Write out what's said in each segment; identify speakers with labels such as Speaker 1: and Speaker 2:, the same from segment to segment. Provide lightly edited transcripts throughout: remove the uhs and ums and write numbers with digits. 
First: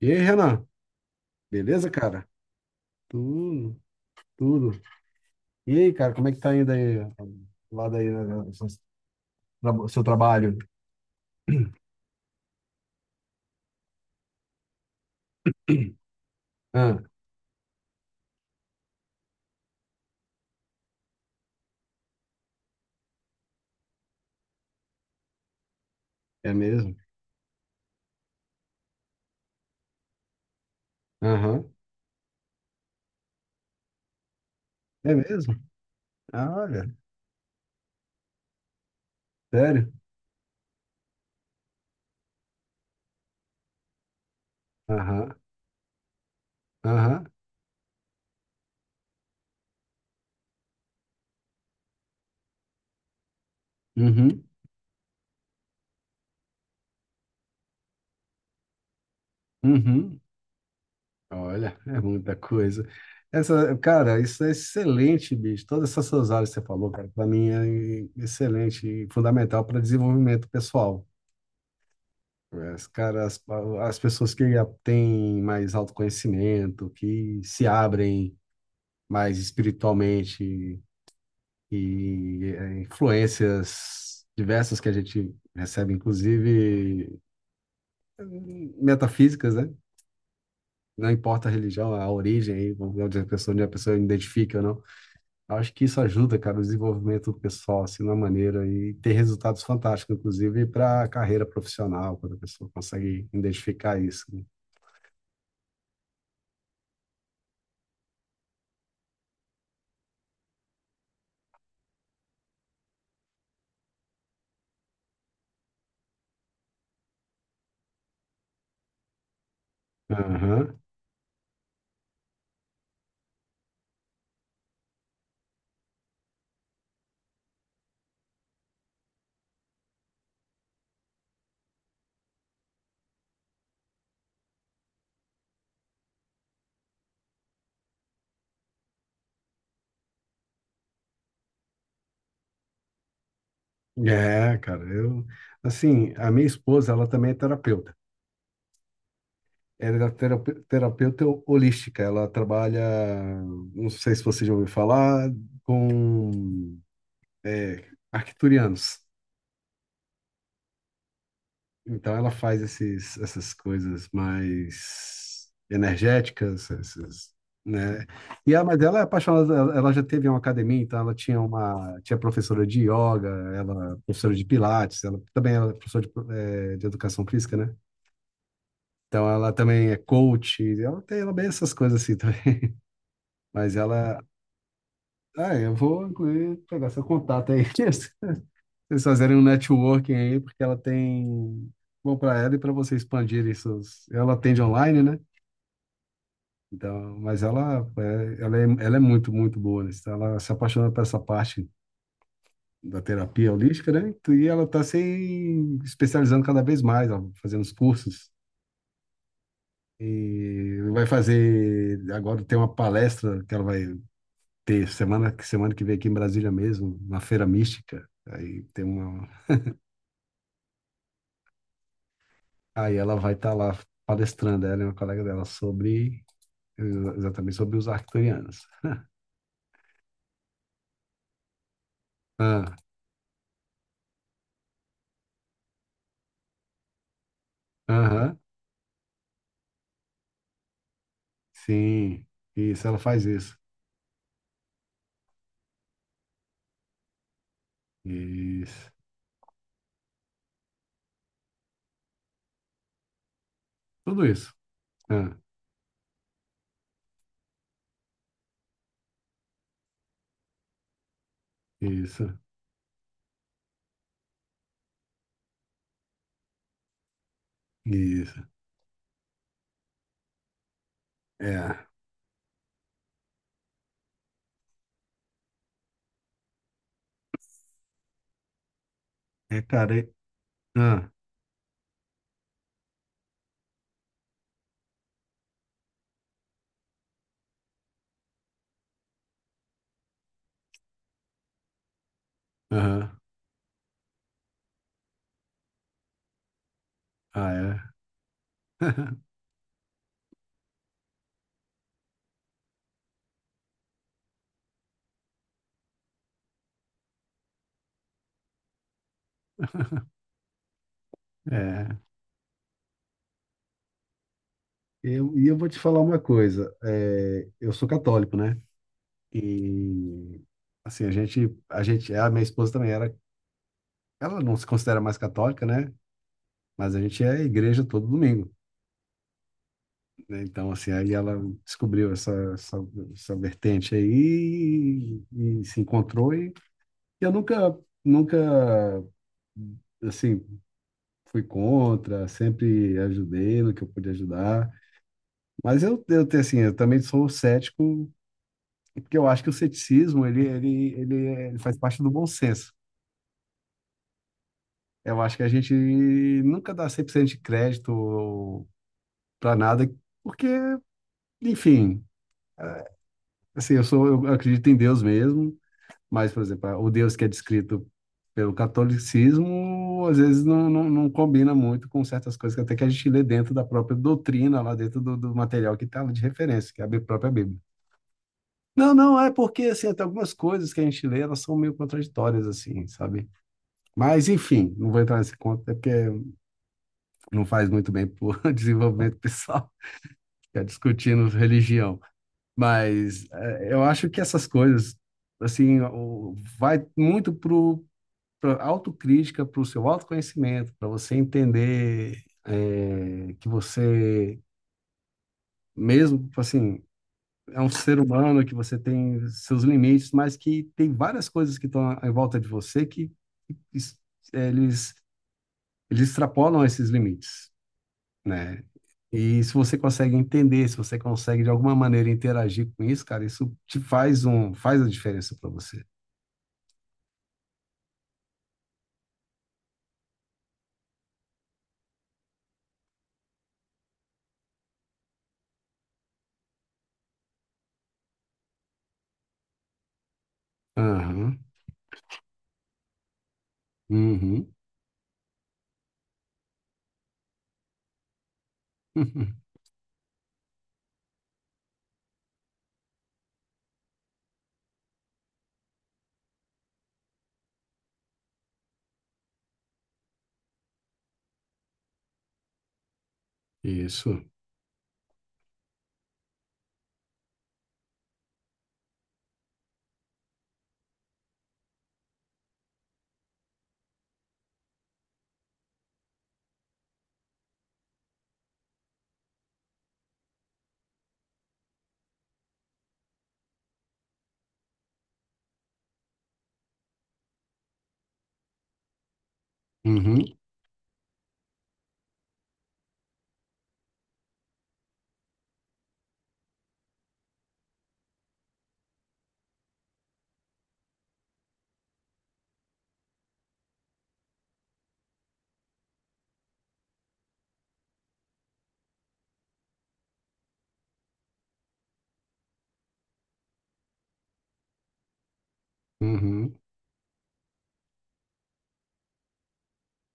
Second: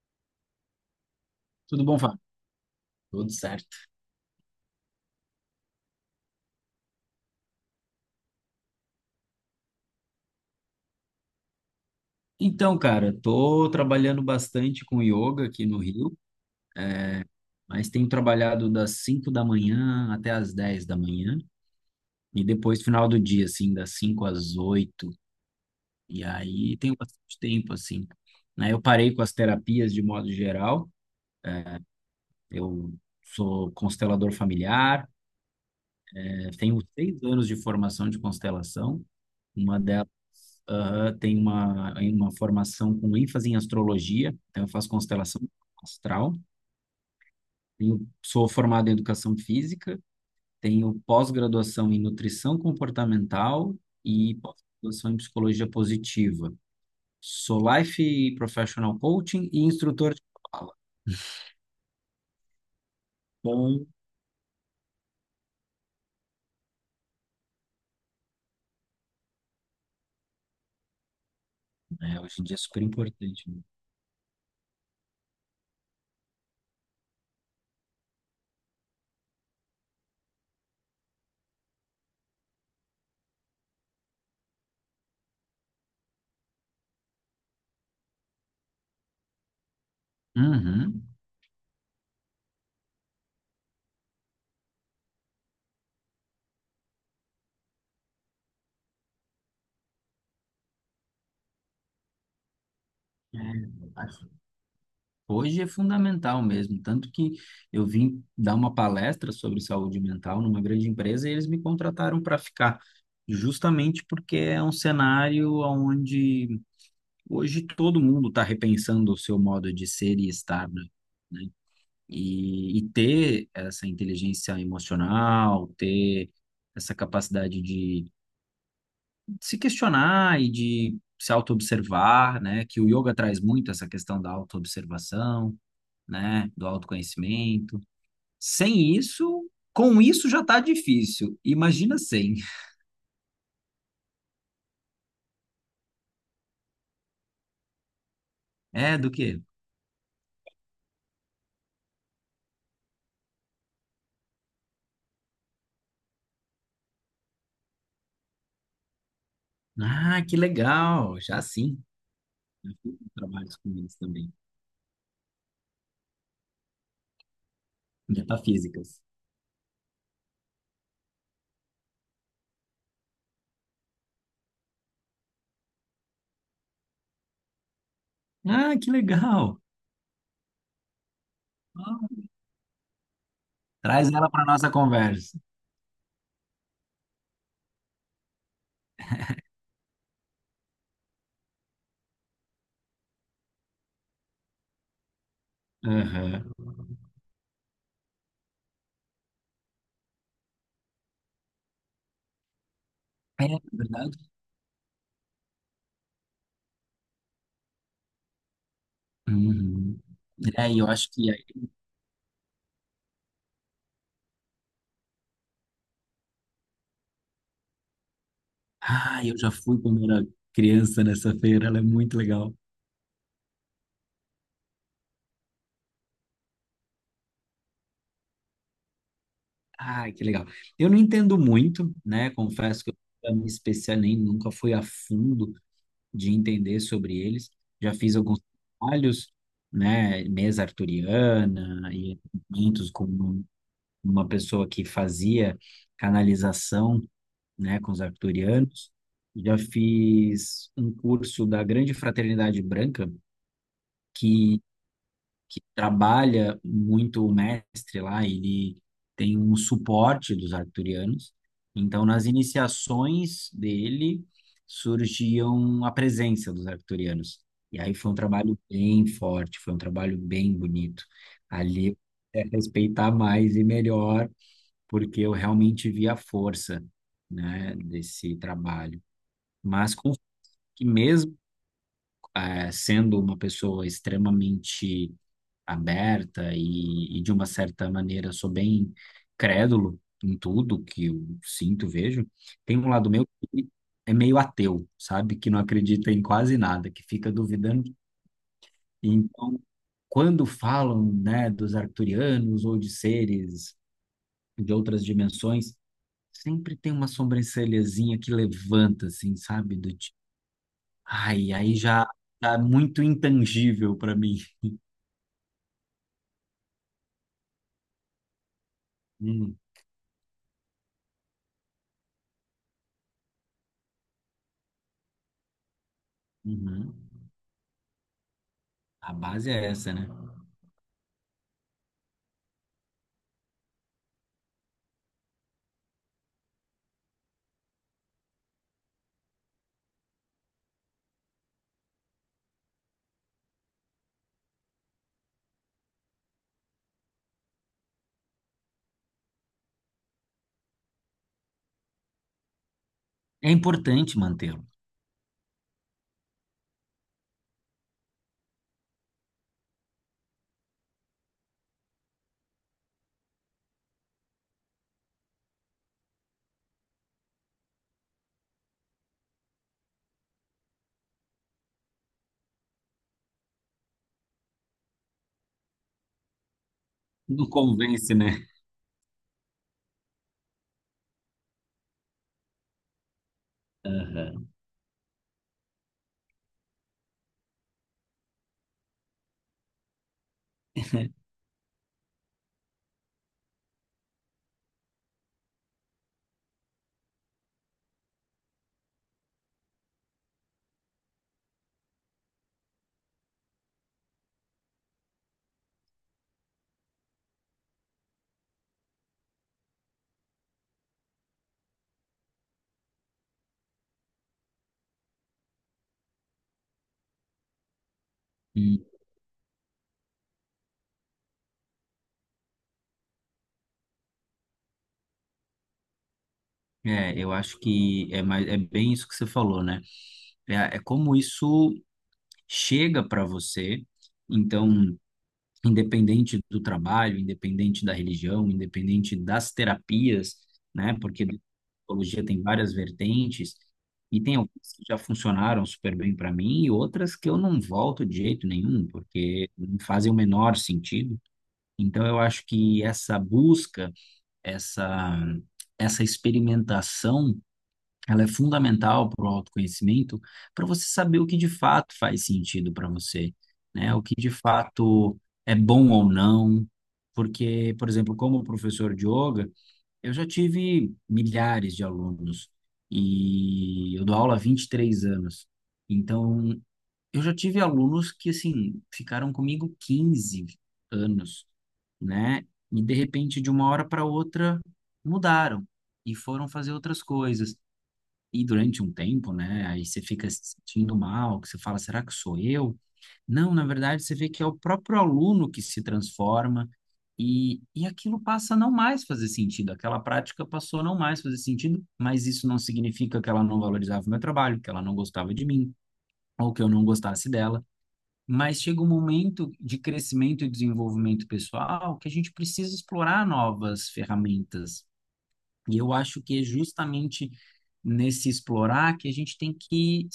Speaker 1: E aí, Renan?
Speaker 2: Tudo
Speaker 1: Beleza,
Speaker 2: bom, Fábio?
Speaker 1: cara?
Speaker 2: Tudo certo.
Speaker 1: Tudo, tudo. E aí, cara, como é que tá indo aí, lá daí, né, o seu trabalho?
Speaker 2: Então, cara, tô trabalhando bastante com yoga aqui no Rio,
Speaker 1: Ah,
Speaker 2: mas tenho trabalhado das 5 da manhã até as 10 da manhã e depois final do dia, assim, das 5 às 8. E
Speaker 1: é
Speaker 2: aí
Speaker 1: mesmo?
Speaker 2: tenho bastante tempo, assim. Aí eu parei com as terapias de modo geral.
Speaker 1: Aham.
Speaker 2: Eu sou constelador familiar.
Speaker 1: É mesmo? Ah,
Speaker 2: Eu tenho
Speaker 1: olha,
Speaker 2: 6 anos de formação de constelação. Uma
Speaker 1: sério?
Speaker 2: delas, aham, tem uma formação com ênfase em astrologia, então eu faço
Speaker 1: Aham,
Speaker 2: constelação astral.
Speaker 1: aham,
Speaker 2: Tenho, sou formado em educação física, tenho pós-graduação em nutrição comportamental e
Speaker 1: uhum,
Speaker 2: pós-graduação em psicologia positiva. Sou life professional coaching e instrutor
Speaker 1: uhum.
Speaker 2: de fala.
Speaker 1: Olha, é muita coisa. Essa,
Speaker 2: Bom,
Speaker 1: cara, isso é excelente, bicho. Todas essas suas áreas que você falou, cara, para mim é excelente e fundamental para desenvolvimento pessoal.
Speaker 2: né, hoje em dia é super
Speaker 1: Cara, as,
Speaker 2: importante, né?
Speaker 1: as pessoas que têm mais autoconhecimento, que se abrem mais espiritualmente e influências diversas que a gente recebe, inclusive metafísicas, né?
Speaker 2: Uhum.
Speaker 1: Não importa a religião, a origem, aí, vamos ver onde a pessoa identifica ou não. Eu acho que isso ajuda, cara, o desenvolvimento pessoal, assim, de uma maneira, e ter resultados fantásticos, inclusive para a carreira profissional, quando a pessoa consegue
Speaker 2: É,
Speaker 1: identificar isso, né?
Speaker 2: hoje é fundamental mesmo, tanto que eu vim dar uma palestra sobre saúde mental numa grande empresa e eles me contrataram para ficar, justamente porque é um cenário onde hoje todo mundo está repensando o seu modo de ser e estar,
Speaker 1: Aham.
Speaker 2: né? E ter essa inteligência emocional, ter essa capacidade de se questionar e de se autoobservar, né? Que o yoga traz muito essa questão da autoobservação, né, do autoconhecimento. Sem isso, com isso já tá difícil. Imagina sem.
Speaker 1: É, cara, eu, assim, a minha esposa, ela também é terapeuta.
Speaker 2: É, do quê?
Speaker 1: Ela é terapeuta holística. Ela trabalha, não sei se você já ouviu falar, com é, arcturianos.
Speaker 2: Ah, que legal, já sim.
Speaker 1: Então, ela faz
Speaker 2: Eu fiz
Speaker 1: essas
Speaker 2: trabalhos com eles
Speaker 1: coisas
Speaker 2: também,
Speaker 1: mais energéticas, esses, né? E ela, mas ela
Speaker 2: metafísicas.
Speaker 1: é apaixonada. Ela já teve uma academia, então ela tinha professora de yoga, ela é professora de pilates, ela também era professora de educação física, né?
Speaker 2: Ah, que
Speaker 1: Então ela
Speaker 2: legal.
Speaker 1: também é coach, ela é bem essas coisas assim
Speaker 2: Ah,
Speaker 1: também. Mas
Speaker 2: traz ela para nossa conversa.
Speaker 1: eu vou incluir pegar seu contato aí. Vocês fazerem um networking aí, porque ela tem bom para ela e para você expandir isso. Ela atende online, né?
Speaker 2: Aham.
Speaker 1: Então, mas ela é muito, muito boa nisso. Então, ela se apaixonou por essa parte da
Speaker 2: É,
Speaker 1: terapia holística, né?
Speaker 2: verdade.
Speaker 1: E ela está se especializando cada vez mais, ó, fazendo os cursos.
Speaker 2: Uhum. É, e
Speaker 1: E
Speaker 2: eu
Speaker 1: vai
Speaker 2: acho que.
Speaker 1: fazer, agora tem uma palestra que ela vai ter semana que vem aqui em Brasília mesmo, na Feira Mística. Aí tem
Speaker 2: Ah,
Speaker 1: uma,
Speaker 2: eu já fui quando era criança nessa feira, ela é muito legal.
Speaker 1: aí ela vai estar lá palestrando, ela e uma colega dela sobre exatamente sobre os arcturianos.
Speaker 2: Ai, que legal. Eu não entendo muito, né?
Speaker 1: Ah,
Speaker 2: Confesso que eu nunca me especial nem nunca fui a fundo de entender sobre eles. Já fiz
Speaker 1: aham,
Speaker 2: alguns trabalhos, né? Mesa arturiana e
Speaker 1: sim. Isso,
Speaker 2: eventos
Speaker 1: ela faz
Speaker 2: com
Speaker 1: isso.
Speaker 2: uma pessoa que fazia canalização, né? Com os arturianos.
Speaker 1: Isso.
Speaker 2: Já fiz um curso da Grande Fraternidade Branca,
Speaker 1: Tudo isso.
Speaker 2: que
Speaker 1: Ah,
Speaker 2: que trabalha muito o mestre lá, ele tem um suporte dos arcturianos. Então, nas
Speaker 1: isso.
Speaker 2: iniciações dele, surgiam a presença dos arcturianos. E aí foi um
Speaker 1: Isso.
Speaker 2: trabalho bem forte, foi um trabalho bem bonito.
Speaker 1: É.
Speaker 2: Ali é respeitar mais e melhor, porque eu realmente vi a força, né, desse trabalho.
Speaker 1: É,
Speaker 2: Mas
Speaker 1: cara. É.
Speaker 2: com que
Speaker 1: Ah,
Speaker 2: mesmo sendo uma pessoa extremamente aberta de uma certa maneira, sou bem crédulo em tudo que eu sinto, vejo. Tem um lado
Speaker 1: aham.
Speaker 2: meu que é meio ateu, sabe? Que não acredita em quase nada, que fica
Speaker 1: Ah, é.
Speaker 2: duvidando. E então, quando falam, né, dos arcturianos ou de seres de outras dimensões, sempre tem uma sobrancelhazinha que levanta, assim, sabe? Do tipo, ai, aí
Speaker 1: É.
Speaker 2: já tá muito intangível para mim.
Speaker 1: E eu vou te falar uma coisa. É, eu sou católico, né?
Speaker 2: Hum,
Speaker 1: E assim, a minha esposa também era, ela não se considera mais católica, né? Mas
Speaker 2: uhum.
Speaker 1: a gente é à igreja todo domingo,
Speaker 2: A base é essa, né?
Speaker 1: né? Então, assim, aí ela descobriu essa vertente aí e, se encontrou e eu nunca, nunca, assim, fui contra, sempre ajudei no que eu pude ajudar. Mas eu tenho, assim, eu também sou cético, porque eu acho que o ceticismo, ele faz parte do bom senso.
Speaker 2: É importante mantê-lo.
Speaker 1: Eu acho que a gente nunca dá 100% de crédito para nada, porque, enfim, é, assim, eu sou, eu acredito em Deus mesmo, mas, por exemplo, o Deus que é descrito pelo catolicismo, às vezes não, não, não combina muito com certas coisas que até que a gente lê dentro da própria doutrina, lá dentro do, do material que está de referência, que é a própria
Speaker 2: Não
Speaker 1: Bíblia.
Speaker 2: convence, né?
Speaker 1: Não, não, é porque, assim, até algumas coisas que a gente lê, elas são meio contraditórias, assim, sabe? Mas,
Speaker 2: Aham.
Speaker 1: enfim, não vou entrar nesse conto, é porque não faz muito bem para o desenvolvimento pessoal, ficar discutindo religião. Mas eu acho que essas coisas, assim, vai muito pra autocrítica, para o seu autoconhecimento, para você entender que você, mesmo, assim, é um ser humano, que você tem seus limites, mas que tem várias coisas que estão em volta de você que es- eles, eles extrapolam esses limites, né?
Speaker 2: Hum.
Speaker 1: E se você consegue entender, se você consegue de alguma maneira interagir com isso, cara, isso faz a diferença para você.
Speaker 2: É, eu acho que é, mais, é bem isso que você falou, né? É, é como isso chega para você. Então, independente do trabalho, independente da religião, independente das terapias, né? Porque a
Speaker 1: Aham.
Speaker 2: psicologia tem várias vertentes e tem
Speaker 1: Uhum.
Speaker 2: algumas que já funcionaram super bem para mim e outras que eu não volto de jeito nenhum, porque não fazem o menor sentido. Então, eu acho que essa busca, essa essa experimentação, ela é fundamental para o autoconhecimento, para você saber o que de fato faz sentido para você, né? O que
Speaker 1: Isso.
Speaker 2: de fato é bom ou não. Porque, por exemplo, como professor de yoga, eu já tive milhares de alunos e eu dou aula há 23 anos. Então, eu já tive alunos que, assim, ficaram comigo 15 anos, né? E, de repente, de uma hora para outra, mudaram e foram fazer outras coisas. E durante um tempo, né? Aí você
Speaker 1: Uhum.
Speaker 2: fica se sentindo mal, que você fala, será que sou eu? Não, na verdade, você vê que é o próprio aluno que se transforma e aquilo passa a não mais fazer sentido. Aquela prática passou a não mais fazer sentido, mas isso não significa que ela não valorizava o meu trabalho, que ela não gostava de mim, ou que eu não gostasse dela. Mas chega um momento de crescimento e desenvolvimento pessoal que a gente precisa explorar novas ferramentas. E eu acho que é
Speaker 1: Uhum.
Speaker 2: justamente nesse explorar que a gente tem que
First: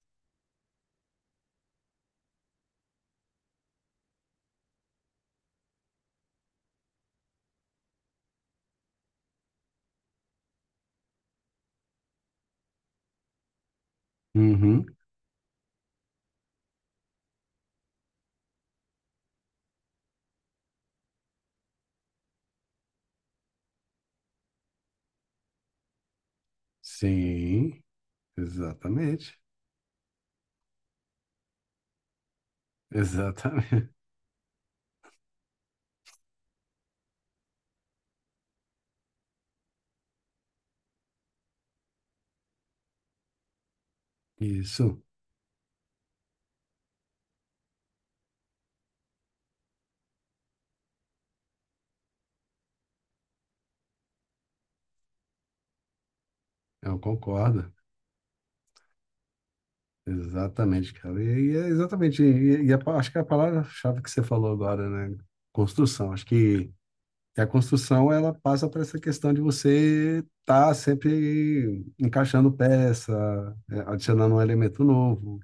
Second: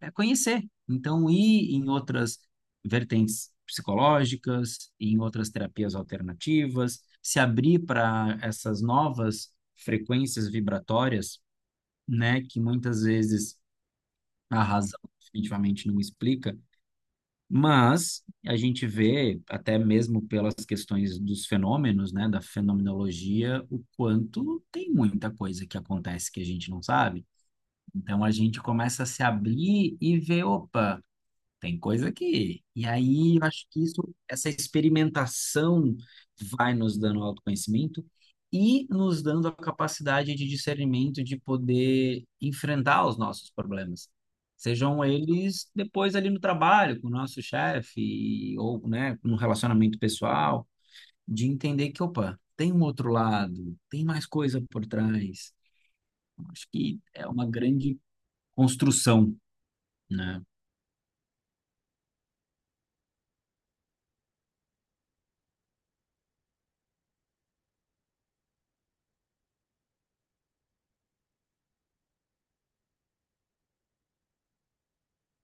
Speaker 2: é, conhecer. Então, ir em outras vertentes psicológicas, em outras terapias alternativas, se abrir para essas novas frequências vibratórias, né, que muitas vezes a
Speaker 1: Uhum.
Speaker 2: razão definitivamente não explica. Mas a gente vê, até mesmo pelas questões dos fenômenos, né, da fenomenologia, o quanto tem muita coisa que acontece que a gente não sabe.
Speaker 1: Sim,
Speaker 2: Então a gente começa a se
Speaker 1: exatamente.
Speaker 2: abrir e ver, opa. Tem coisa que. E aí, eu acho que
Speaker 1: Exatamente.
Speaker 2: isso, essa experimentação vai nos dando autoconhecimento e nos dando a capacidade de discernimento de poder enfrentar os nossos problemas.
Speaker 1: Isso.
Speaker 2: Sejam eles depois ali no trabalho, com o nosso chefe, ou, né, no relacionamento pessoal, de entender que, opa, tem um outro lado, tem mais coisa por trás. Eu acho
Speaker 1: Eu
Speaker 2: que é uma
Speaker 1: concordo.
Speaker 2: grande construção, né?
Speaker 1: Exatamente, cara. E é exatamente. Acho que a palavra-chave que você falou agora, né? Construção. Acho que E a construção, ela passa por essa questão de você estar sempre encaixando peça, adicionando um elemento novo,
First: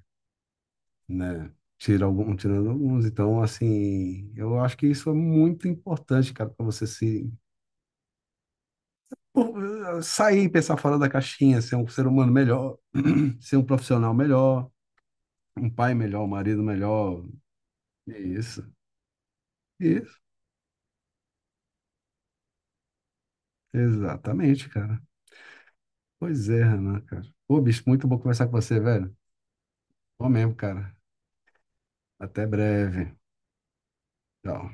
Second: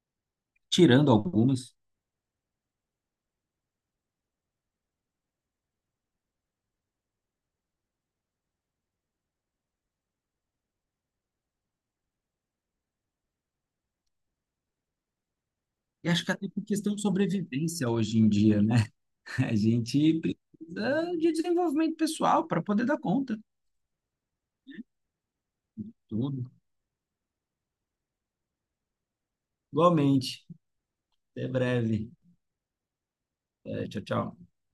Speaker 2: Tirando
Speaker 1: né?
Speaker 2: algumas.
Speaker 1: Tirando alguns. Então, assim, eu acho que isso é muito importante, cara, para você se pô, sair, pensar fora da caixinha, ser um ser humano melhor, ser um profissional melhor, um pai
Speaker 2: E
Speaker 1: melhor,
Speaker 2: acho
Speaker 1: um
Speaker 2: que até
Speaker 1: marido
Speaker 2: por questão de
Speaker 1: melhor.
Speaker 2: sobrevivência hoje em dia,
Speaker 1: Isso,
Speaker 2: né? A
Speaker 1: isso,
Speaker 2: gente precisa de desenvolvimento pessoal para poder dar conta de
Speaker 1: exatamente, cara.
Speaker 2: tudo.
Speaker 1: Pois é, Renan, cara. Ô, bicho, muito bom conversar com você, velho. Bom
Speaker 2: Igualmente.
Speaker 1: mesmo, cara.
Speaker 2: Até breve.
Speaker 1: Até breve.
Speaker 2: É, tchau, tchau.
Speaker 1: Tchau.